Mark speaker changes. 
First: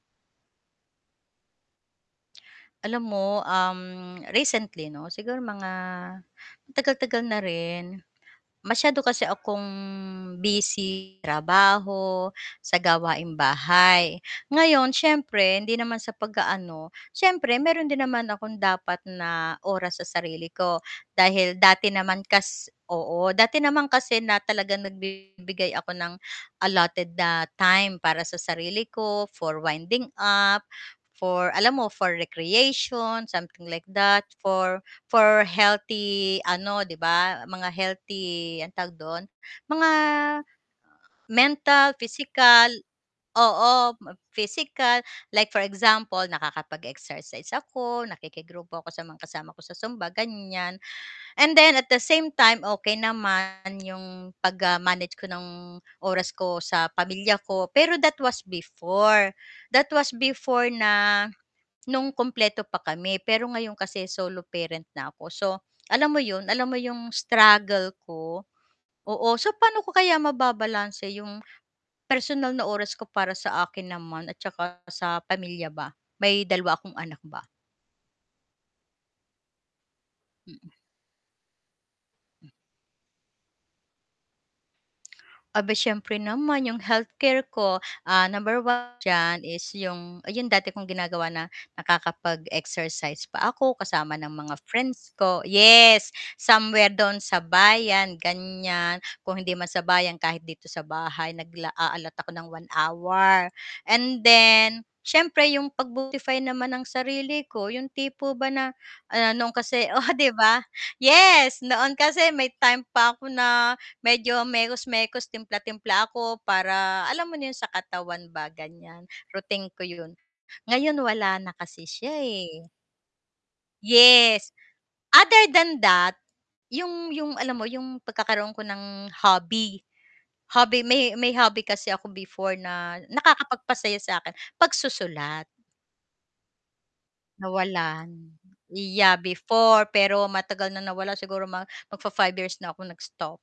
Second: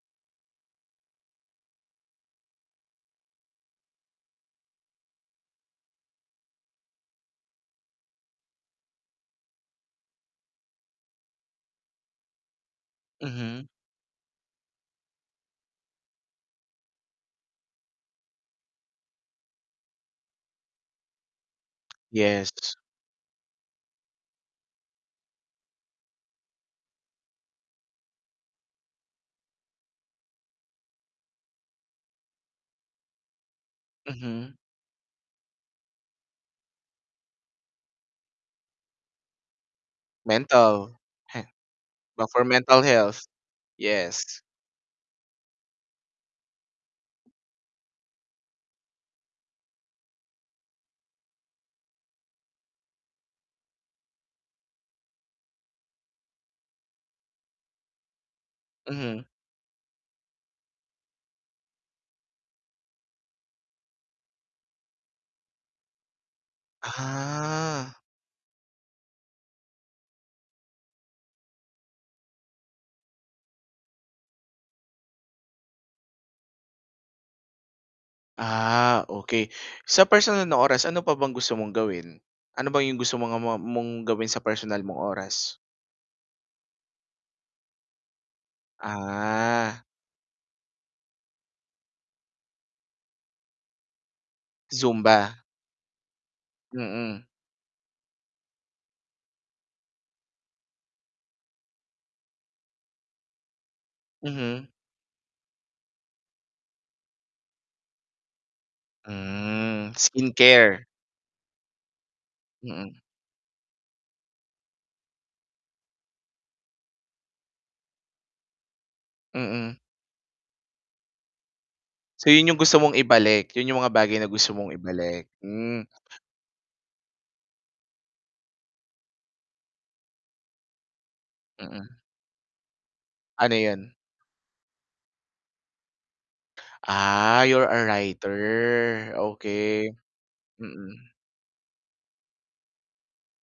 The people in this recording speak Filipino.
Speaker 1: Alam mo, um, recently 'no siguro mga matagal-tagal na rin, masyado kasi akong busy, trabaho sa gawaing
Speaker 2: Mhm.
Speaker 1: bahay. Ngayon siyempre, hindi naman sa pag-aano, siyempre meron din naman akong dapat na oras sa sarili ko, dahil dati naman kas
Speaker 2: Yes.
Speaker 1: oo, dati naman kasi na talagang nagbibigay ako ng allotted na time para sa sarili ko for winding up, for alam mo, for recreation, something like that,
Speaker 2: Mhm.
Speaker 1: for for healthy ano 'di ba, mga healthy anong tawag dun, mga
Speaker 2: Mental,
Speaker 1: mental,
Speaker 2: go for
Speaker 1: physical
Speaker 2: mental health,
Speaker 1: oo,
Speaker 2: yes.
Speaker 1: physical, like for example nakakapag-exercise ako, nakikigrupo ako sa mga kasama ko sa zumba ganiyan. And then at the same time, okey naman 'yong pag, ah, manage ko ng oras ko sa pamilya ko. Pero that was
Speaker 2: Mhm.
Speaker 1: before, that was before na no'ng kumpleto pa kami, pero ngayon kasi solo parent na ako, so alam mo 'yon, alam mo 'yong struggle
Speaker 2: Ah.
Speaker 1: ko, oo. So, paano ko kaya mababalanse 'yong personal na oras ko para sa akin naman at saka sa pamilya ba? May 2 akong anak ba.
Speaker 2: Ah, okey. Sa personal na
Speaker 1: Mm.
Speaker 2: oras ano pa bang gusto mong gawin, ano ba yung gusto mo mga ma mong gawin sa personal mong oras?
Speaker 1: Aba'y siyempre naman yung healthcare ko, ah, number 1 diyan, is
Speaker 2: Ah.
Speaker 1: yung yung dati kong ginagawa na nakakapag-exercise pa ako kasama ng mga friends
Speaker 2: Zumba.
Speaker 1: ko. Yes, somewhere do'n
Speaker 2: Mm.
Speaker 1: sa bayan ganiyan, kung hindi man sa bayan kahit dito sa bahay nagla a-allot ako ng 1 hour. And
Speaker 2: Mhm.
Speaker 1: then siyempre yung pag-beautify naman ng sarili ko yung tipo ba na ah, noon kasi
Speaker 2: Hmm,
Speaker 1: oo 'di ba,
Speaker 2: skincare.
Speaker 1: yes, noon kasi may time
Speaker 2: Mm.
Speaker 1: pa ako na medyo mekos-mekos, timpla-timpla ako para alam mo na yun sa katawan ba ganyan, routine
Speaker 2: Mm.
Speaker 1: ko yun. Ngayon wala na kasi siya,
Speaker 2: So, yun yung
Speaker 1: eh.
Speaker 2: gusto mong ibalik, yun yung mga bagay na gusto
Speaker 1: Yes,
Speaker 2: mong ibalik,
Speaker 1: other than
Speaker 2: hmm.
Speaker 1: that, yung yung alam mo yung pagkakaroon ko ng hobby, hobby, may may hobby kasi
Speaker 2: Mm.
Speaker 1: ako before na
Speaker 2: Ano yun?
Speaker 1: nakakapagpasaya sa'kin, pagsusulat.
Speaker 2: Ah, you're a
Speaker 1: Nawalan,
Speaker 2: writer,
Speaker 1: yeah before,
Speaker 2: okey.
Speaker 1: pero matagal na
Speaker 2: Mm.
Speaker 1: nawala siguro mag mag-fa-five years na akong nag-stop.